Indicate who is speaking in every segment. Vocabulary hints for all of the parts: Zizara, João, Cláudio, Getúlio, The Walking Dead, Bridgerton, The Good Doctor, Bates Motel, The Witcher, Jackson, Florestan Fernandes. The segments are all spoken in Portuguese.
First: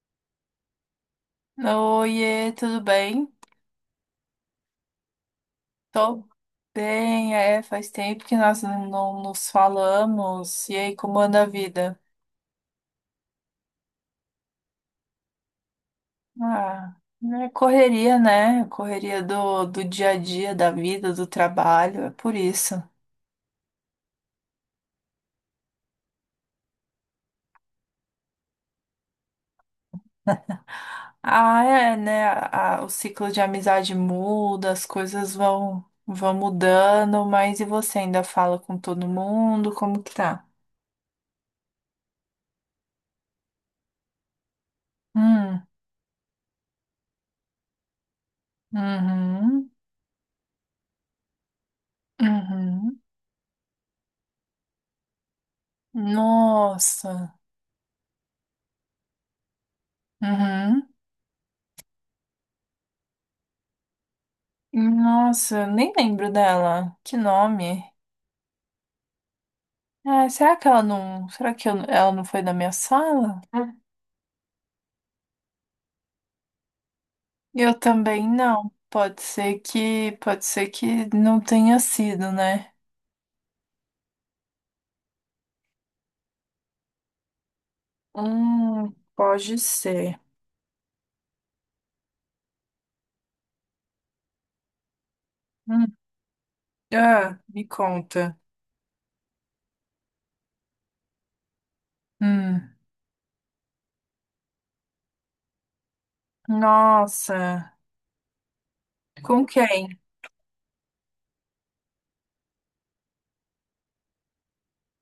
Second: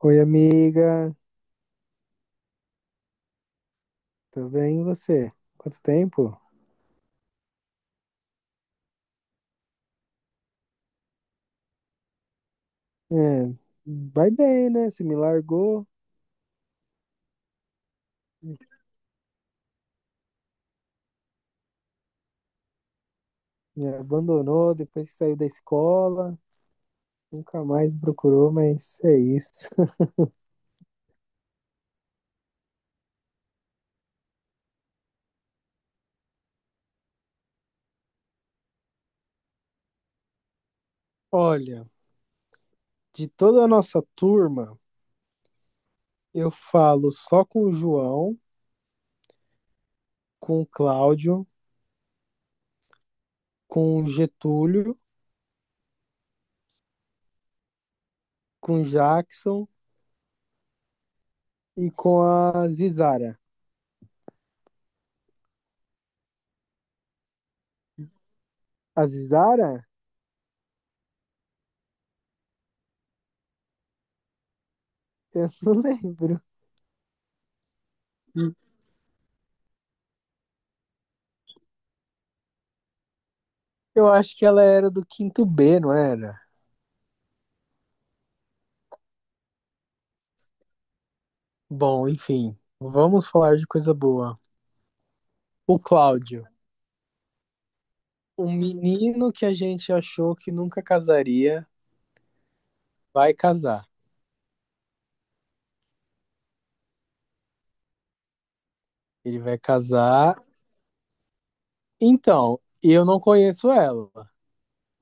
Speaker 1: Oi, amiga,
Speaker 2: Oiê, tudo bem?
Speaker 1: tudo bem e você? Quanto
Speaker 2: Tô
Speaker 1: tempo?
Speaker 2: bem, é, faz tempo que nós não nos falamos. E aí, como anda a vida?
Speaker 1: É, vai bem, né? Você me largou,
Speaker 2: Ah, é correria, né? Correria do dia a dia, da vida, do trabalho, é por isso.
Speaker 1: me abandonou depois que saiu da escola, nunca mais me procurou, mas é isso.
Speaker 2: Ah, é, né? O ciclo de amizade muda, as coisas vão mudando, mas e você ainda fala com todo mundo? Como que tá?
Speaker 1: Olha, de toda a nossa turma,
Speaker 2: Hum,
Speaker 1: eu falo só com o João,
Speaker 2: uhum,
Speaker 1: com o Cláudio,
Speaker 2: uhum.
Speaker 1: com o Getúlio,
Speaker 2: Nossa,
Speaker 1: com o Jackson
Speaker 2: uhum.
Speaker 1: e com a Zizara.
Speaker 2: Nossa, nem lembro dela. Que nome?
Speaker 1: A Zizara?
Speaker 2: Ah, será que ela não. Será que ela não foi da minha sala? Ah.
Speaker 1: Eu não lembro.
Speaker 2: Eu também não. Pode ser que. Pode ser que não tenha sido, né?
Speaker 1: Eu acho que ela era do quinto B, não era?
Speaker 2: Pode ser.
Speaker 1: Bom, enfim, vamos falar de coisa boa. O
Speaker 2: Hum.
Speaker 1: Cláudio,
Speaker 2: Ah, me conta.
Speaker 1: um menino que a gente achou que nunca casaria,
Speaker 2: Hum.
Speaker 1: vai casar.
Speaker 2: Nossa.
Speaker 1: Ele
Speaker 2: Com
Speaker 1: vai
Speaker 2: quem?
Speaker 1: casar. Então, eu não conheço ela,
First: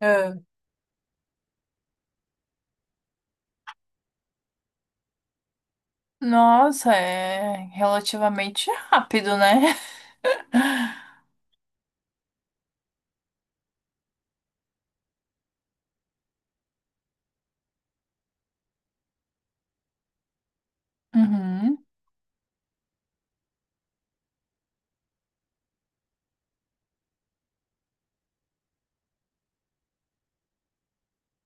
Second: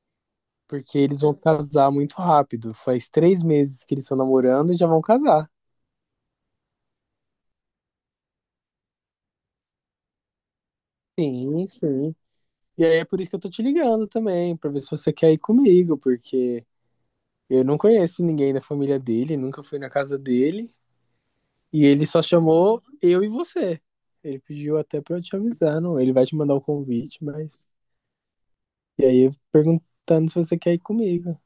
Speaker 2: Ah.
Speaker 1: porque eles vão casar muito rápido. Faz 3 meses que eles estão namorando e já vão casar.
Speaker 2: Nossa, é relativamente rápido, né?
Speaker 1: Sim, sim. E aí é por isso que eu tô te ligando também, pra ver se você quer ir comigo, porque eu não conheço ninguém da família dele, nunca fui na casa dele.
Speaker 2: Uhum.
Speaker 1: E ele só chamou eu e você. Ele pediu até pra eu te avisar, não? Ele vai te mandar o convite, mas. E aí, eu perguntando se você quer ir comigo.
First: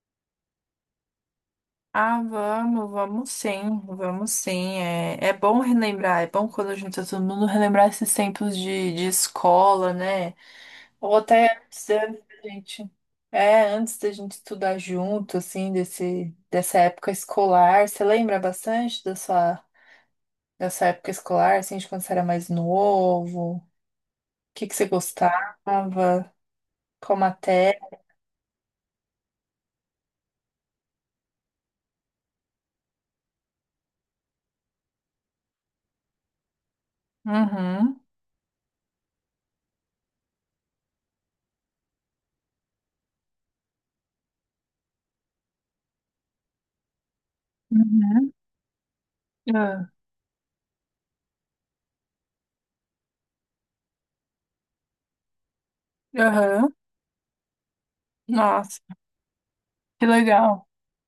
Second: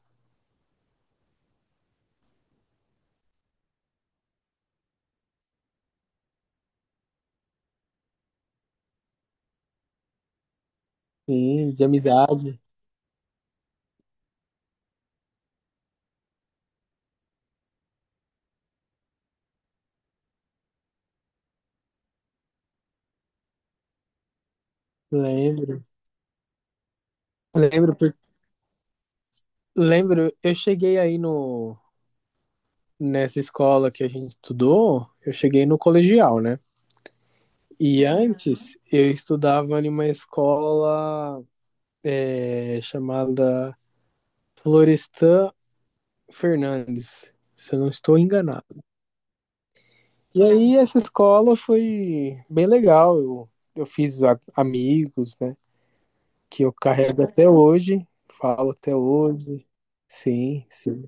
Speaker 2: Ah, vamos, vamos sim, vamos sim. É, é bom relembrar, é bom quando a gente tá todo mundo relembrar esses tempos de escola, né? Ou até
Speaker 1: Sim, de
Speaker 2: antes, antes da
Speaker 1: amizade.
Speaker 2: gente. É, antes da gente estudar junto, assim, dessa época escolar. Você lembra bastante dessa época escolar, assim, de quando você era mais novo? O que que você
Speaker 1: Lembro.
Speaker 2: gostava? Qual matéria?
Speaker 1: Lembro, eu cheguei aí no... nessa escola que a gente estudou, eu cheguei no colegial, né?
Speaker 2: Uhum.
Speaker 1: E antes, eu estudava em uma escola chamada Florestan Fernandes, se eu não estou
Speaker 2: Uhum.
Speaker 1: enganado.
Speaker 2: Ah,
Speaker 1: E aí essa escola foi bem legal. Eu fiz amigos, né? Que
Speaker 2: aham.
Speaker 1: eu carrego até hoje, falo
Speaker 2: Nossa,
Speaker 1: até hoje.
Speaker 2: que legal.
Speaker 1: Sim, sim.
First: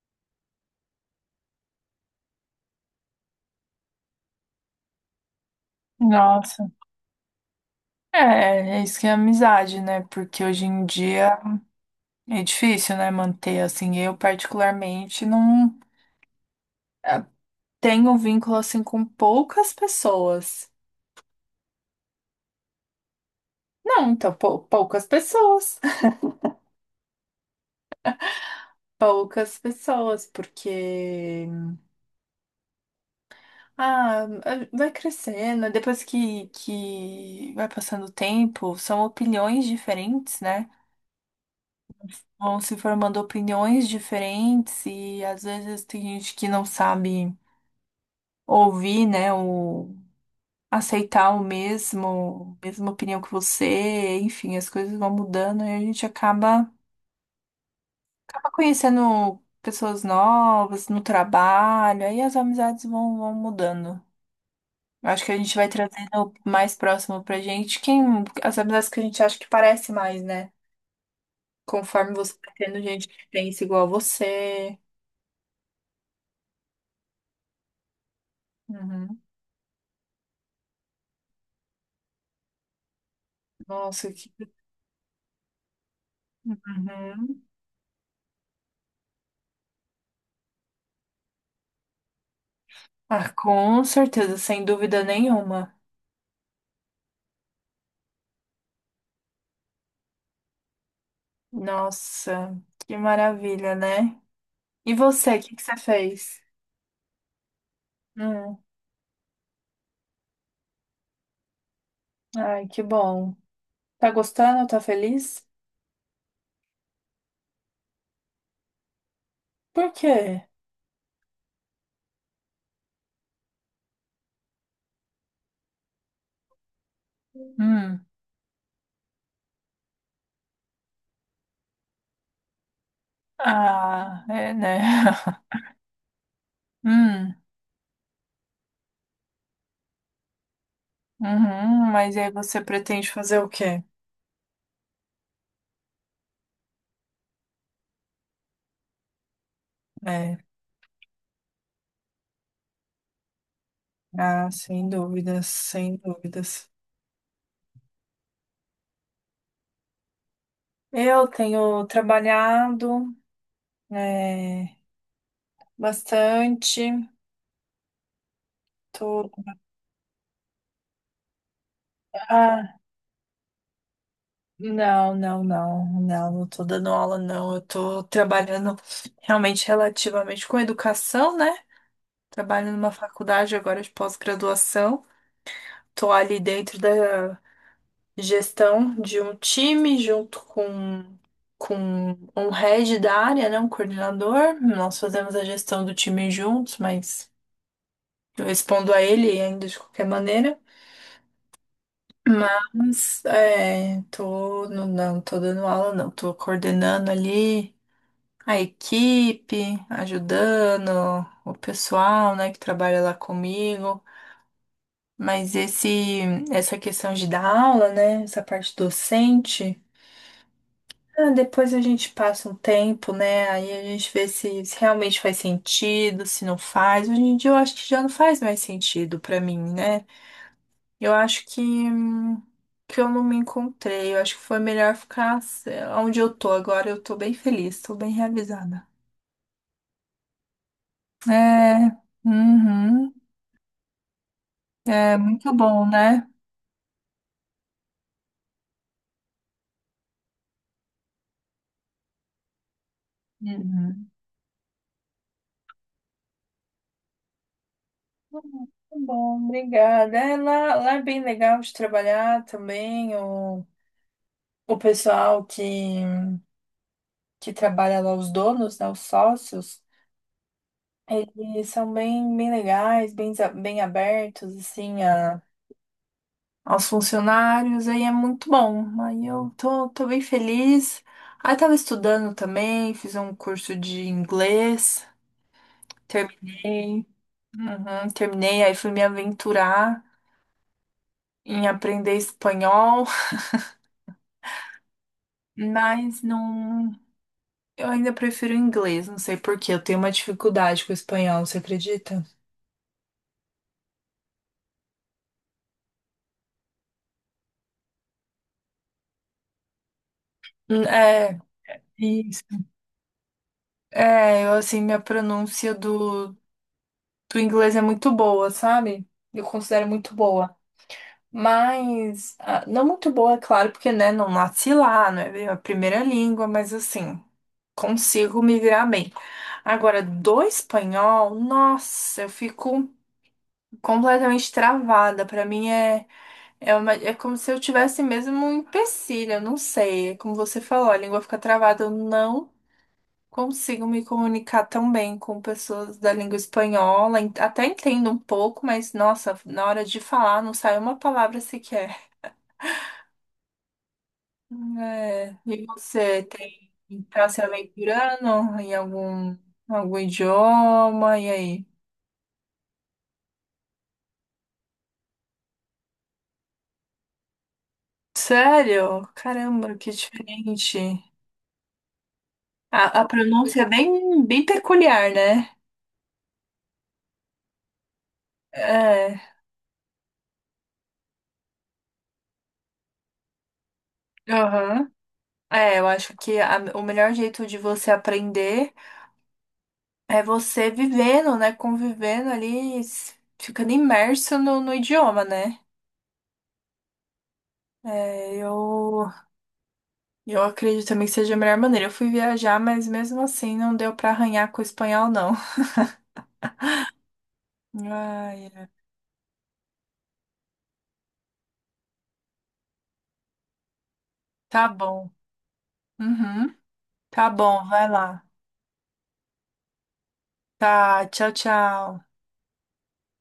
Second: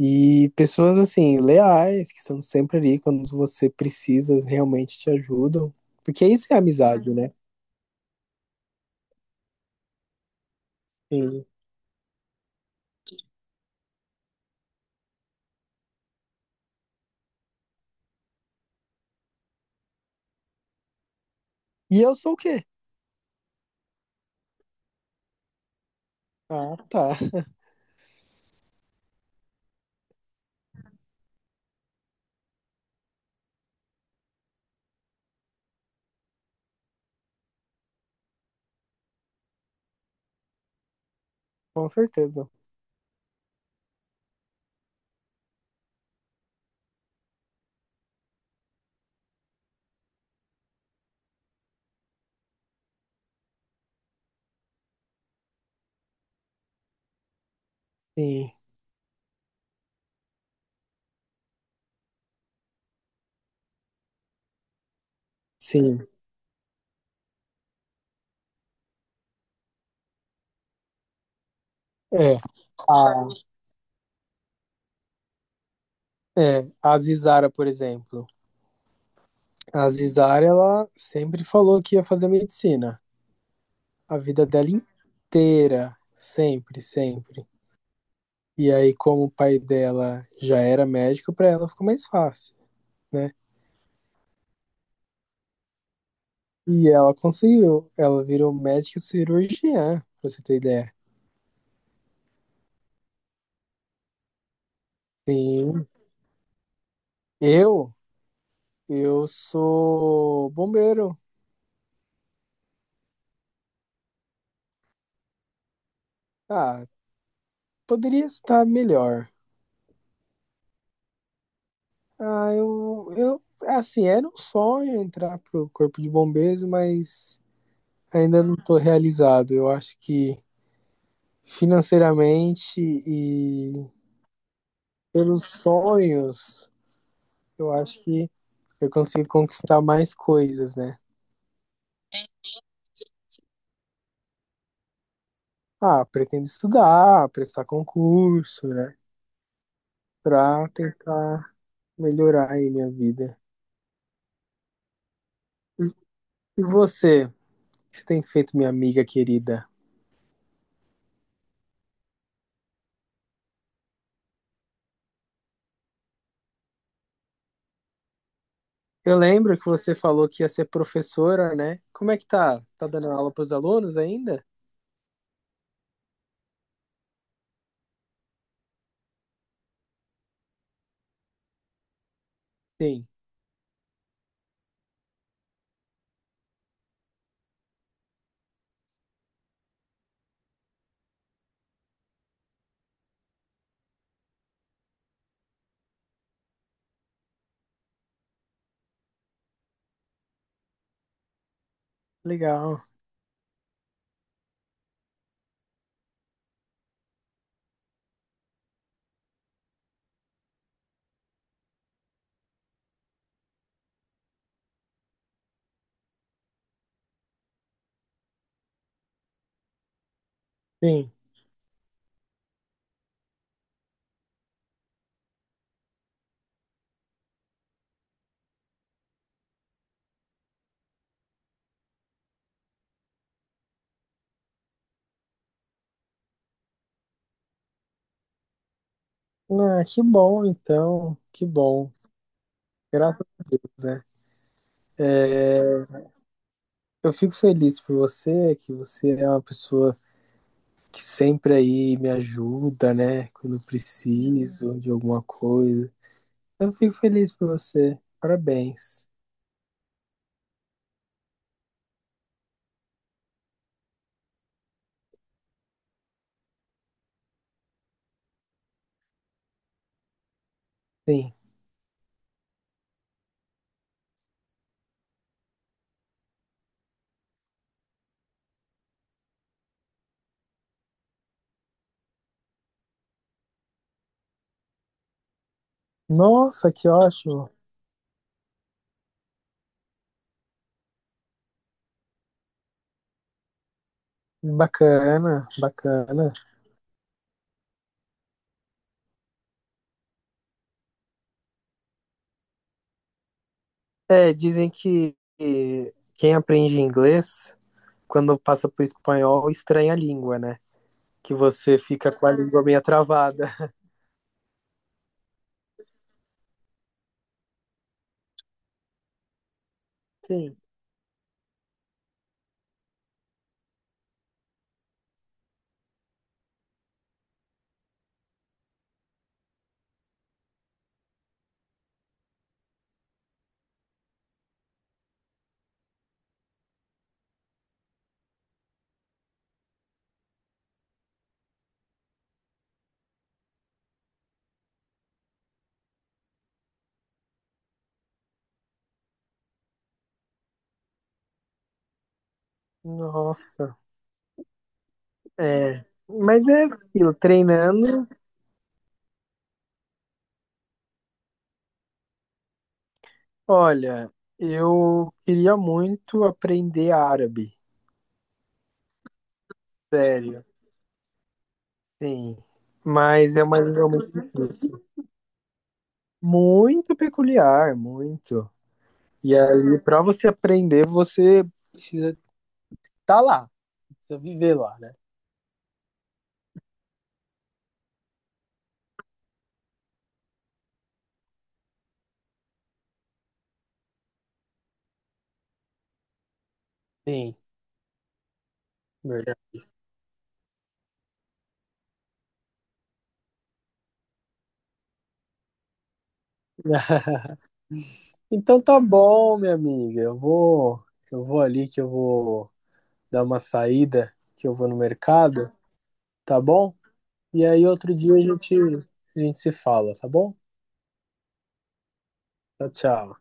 Speaker 1: E pessoas assim, leais, que são sempre ali quando você precisa, realmente te ajudam. Porque isso é
Speaker 2: Nossa.
Speaker 1: amizade, né?
Speaker 2: É, é isso que é amizade, né? Porque hoje em dia
Speaker 1: Sim.
Speaker 2: é difícil, né, manter assim. Eu particularmente não eh, tenho vínculo assim com poucas pessoas.
Speaker 1: E eu sou o quê?
Speaker 2: Não, então poucas pessoas.
Speaker 1: Ah, tá.
Speaker 2: Poucas pessoas, porque ah, vai crescendo, depois que vai passando o tempo, são opiniões diferentes, né?
Speaker 1: Com certeza.
Speaker 2: Vão se formando opiniões diferentes e às vezes tem gente que não sabe ouvir, né, o aceitar o mesma opinião que você, enfim, as coisas vão mudando e a gente acaba
Speaker 1: Sim,
Speaker 2: conhecendo pessoas novas no trabalho, aí as amizades vão mudando. Eu acho que a gente vai
Speaker 1: sim.
Speaker 2: trazendo mais próximo pra gente quem, as amizades que a gente acha que parece mais, né? Conforme você
Speaker 1: É.
Speaker 2: vai tendo gente que
Speaker 1: A,
Speaker 2: pensa igual a você.
Speaker 1: é, a Zizara, por exemplo.
Speaker 2: Uhum.
Speaker 1: A Zizara, ela sempre falou que ia fazer medicina.
Speaker 2: Nossa,
Speaker 1: A
Speaker 2: que...
Speaker 1: vida dela inteira, sempre,
Speaker 2: Uhum.
Speaker 1: sempre. E aí, como o pai dela já era médico, para ela ficou mais fácil,
Speaker 2: Ah,
Speaker 1: né?
Speaker 2: com certeza, sem dúvida nenhuma.
Speaker 1: E ela conseguiu, ela virou médica cirurgiã, pra você ter ideia.
Speaker 2: Nossa, que maravilha, né? E você, o que que você
Speaker 1: Sim,
Speaker 2: fez?
Speaker 1: eu,
Speaker 2: Hum,
Speaker 1: eu sou bombeiro.
Speaker 2: ai, que bom. Tá gostando? Tá feliz?
Speaker 1: Ah, poderia estar melhor.
Speaker 2: Por quê?
Speaker 1: Ah, assim, era um sonho entrar pro corpo de bombeiros, mas
Speaker 2: Hum,
Speaker 1: ainda não tô realizado. Eu acho que financeiramente e
Speaker 2: ah, é, né?
Speaker 1: pelos sonhos,
Speaker 2: Hum,
Speaker 1: eu acho que eu consigo conquistar mais coisas, né?
Speaker 2: uhum, mas aí você pretende fazer o quê?
Speaker 1: Ah, pretendo estudar, prestar concurso, né?
Speaker 2: É,
Speaker 1: Pra tentar melhorar aí minha vida.
Speaker 2: ah, sem dúvidas, sem
Speaker 1: E
Speaker 2: dúvidas.
Speaker 1: você, o que você tem feito, minha amiga querida?
Speaker 2: Eu tenho trabalhado, é, bastante.
Speaker 1: Eu
Speaker 2: Tô...
Speaker 1: lembro que você falou que ia ser professora, né? Como é que tá?
Speaker 2: Ah,
Speaker 1: Tá dando aula pros alunos ainda?
Speaker 2: não, não, não, não, não tô dando aula, não. Eu tô trabalhando realmente relativamente com educação, né? Trabalho numa
Speaker 1: Sim,
Speaker 2: faculdade agora de pós-graduação. Tô ali dentro da gestão de um time junto com um head da área, né? Um coordenador. Nós fazemos a gestão do time juntos, mas eu respondo a ele ainda de qualquer maneira.
Speaker 1: legal.
Speaker 2: Mas é, tô, não tô dando aula, não. Tô coordenando ali a equipe, ajudando o pessoal, né, que trabalha lá comigo. Mas essa questão de dar aula, né? Essa parte docente,
Speaker 1: Sim.
Speaker 2: depois a gente passa um tempo, né? Aí a gente vê se realmente faz sentido, se não faz. Hoje em dia eu acho que já não faz mais sentido pra mim, né? Eu acho que eu não me encontrei. Eu acho que foi melhor ficar sei lá, onde eu tô agora. Eu tô bem feliz, tô bem realizada.
Speaker 1: Ah, que bom, então. Que
Speaker 2: É,
Speaker 1: bom.
Speaker 2: uhum,
Speaker 1: Graças a Deus, né?
Speaker 2: é muito bom, né?
Speaker 1: Eu fico feliz por você, que você é uma pessoa que sempre aí me ajuda, né? Quando eu
Speaker 2: Uhum.
Speaker 1: preciso de alguma coisa. Eu fico feliz por você.
Speaker 2: Tá
Speaker 1: Parabéns.
Speaker 2: bom, obrigada. É, lá é bem legal de trabalhar também. O pessoal que trabalha lá, os donos, né, os sócios,
Speaker 1: Sim.
Speaker 2: eles são bem, bem legais, bem, bem abertos, assim, aos funcionários. Aí é muito bom. Aí eu tô bem feliz. Aí tava estudando também, fiz um curso de inglês,
Speaker 1: Nossa, que
Speaker 2: terminei.
Speaker 1: ótimo.
Speaker 2: Uhum, terminei, aí fui me aventurar em aprender espanhol.
Speaker 1: Bacana,
Speaker 2: Mas
Speaker 1: bacana.
Speaker 2: não. Eu ainda prefiro o inglês, não sei por quê. Eu tenho uma dificuldade com o espanhol, você acredita?
Speaker 1: É, dizem que quem aprende inglês, quando passa pro espanhol, estranha a língua, né? Que
Speaker 2: É,
Speaker 1: você fica com a
Speaker 2: isso.
Speaker 1: língua meio travada.
Speaker 2: É, eu assim, minha pronúncia do inglês é muito boa, sabe? Eu considero muito boa.
Speaker 1: Sim.
Speaker 2: Mas, ah, não muito boa, é claro, porque, né, não nasci lá, não é a primeira língua, mas assim, consigo me virar bem. Agora, do espanhol, nossa, eu fico completamente travada. Pra mim é. É, é como se eu tivesse mesmo um empecilho, eu não sei. É como você falou, a língua fica travada. Eu não consigo me comunicar tão bem com pessoas da língua espanhola. Até entendo um pouco, mas nossa, na hora de falar não sai uma palavra sequer.
Speaker 1: Nossa.
Speaker 2: É, e
Speaker 1: É.
Speaker 2: você
Speaker 1: Mas é
Speaker 2: tem
Speaker 1: aquilo,
Speaker 2: tá se
Speaker 1: treinando.
Speaker 2: aventurando em algum idioma? E aí?
Speaker 1: Olha, eu queria muito aprender árabe.
Speaker 2: Sério? Caramba, que
Speaker 1: Sério,
Speaker 2: diferente.
Speaker 1: sim.
Speaker 2: A
Speaker 1: Mas é uma
Speaker 2: pronúncia é
Speaker 1: língua muito
Speaker 2: bem, bem
Speaker 1: difícil.
Speaker 2: peculiar, né?
Speaker 1: Muito peculiar, muito.
Speaker 2: É.
Speaker 1: E ali, para você aprender, você precisa estar lá. Precisa viver lá,
Speaker 2: Aham.
Speaker 1: né?
Speaker 2: É, eu acho que o melhor jeito de você aprender é você vivendo, né? Convivendo ali, ficando imerso no idioma, né?
Speaker 1: Sim,
Speaker 2: É, eu,
Speaker 1: verdade.
Speaker 2: eu acredito também que seja a melhor maneira. Eu fui viajar, mas mesmo assim não deu pra arranhar com o espanhol, não. Ai,
Speaker 1: Então
Speaker 2: é.
Speaker 1: tá bom, minha amiga. Eu vou ali que eu vou dar uma saída, que eu vou
Speaker 2: Tá
Speaker 1: no
Speaker 2: bom.
Speaker 1: mercado, tá
Speaker 2: Uhum.
Speaker 1: bom?
Speaker 2: Tá
Speaker 1: E
Speaker 2: bom,
Speaker 1: aí
Speaker 2: vai
Speaker 1: outro dia a
Speaker 2: lá.
Speaker 1: gente, a gente se fala, tá bom?
Speaker 2: Tá, tchau, tchau.
Speaker 1: Tchau, tchau.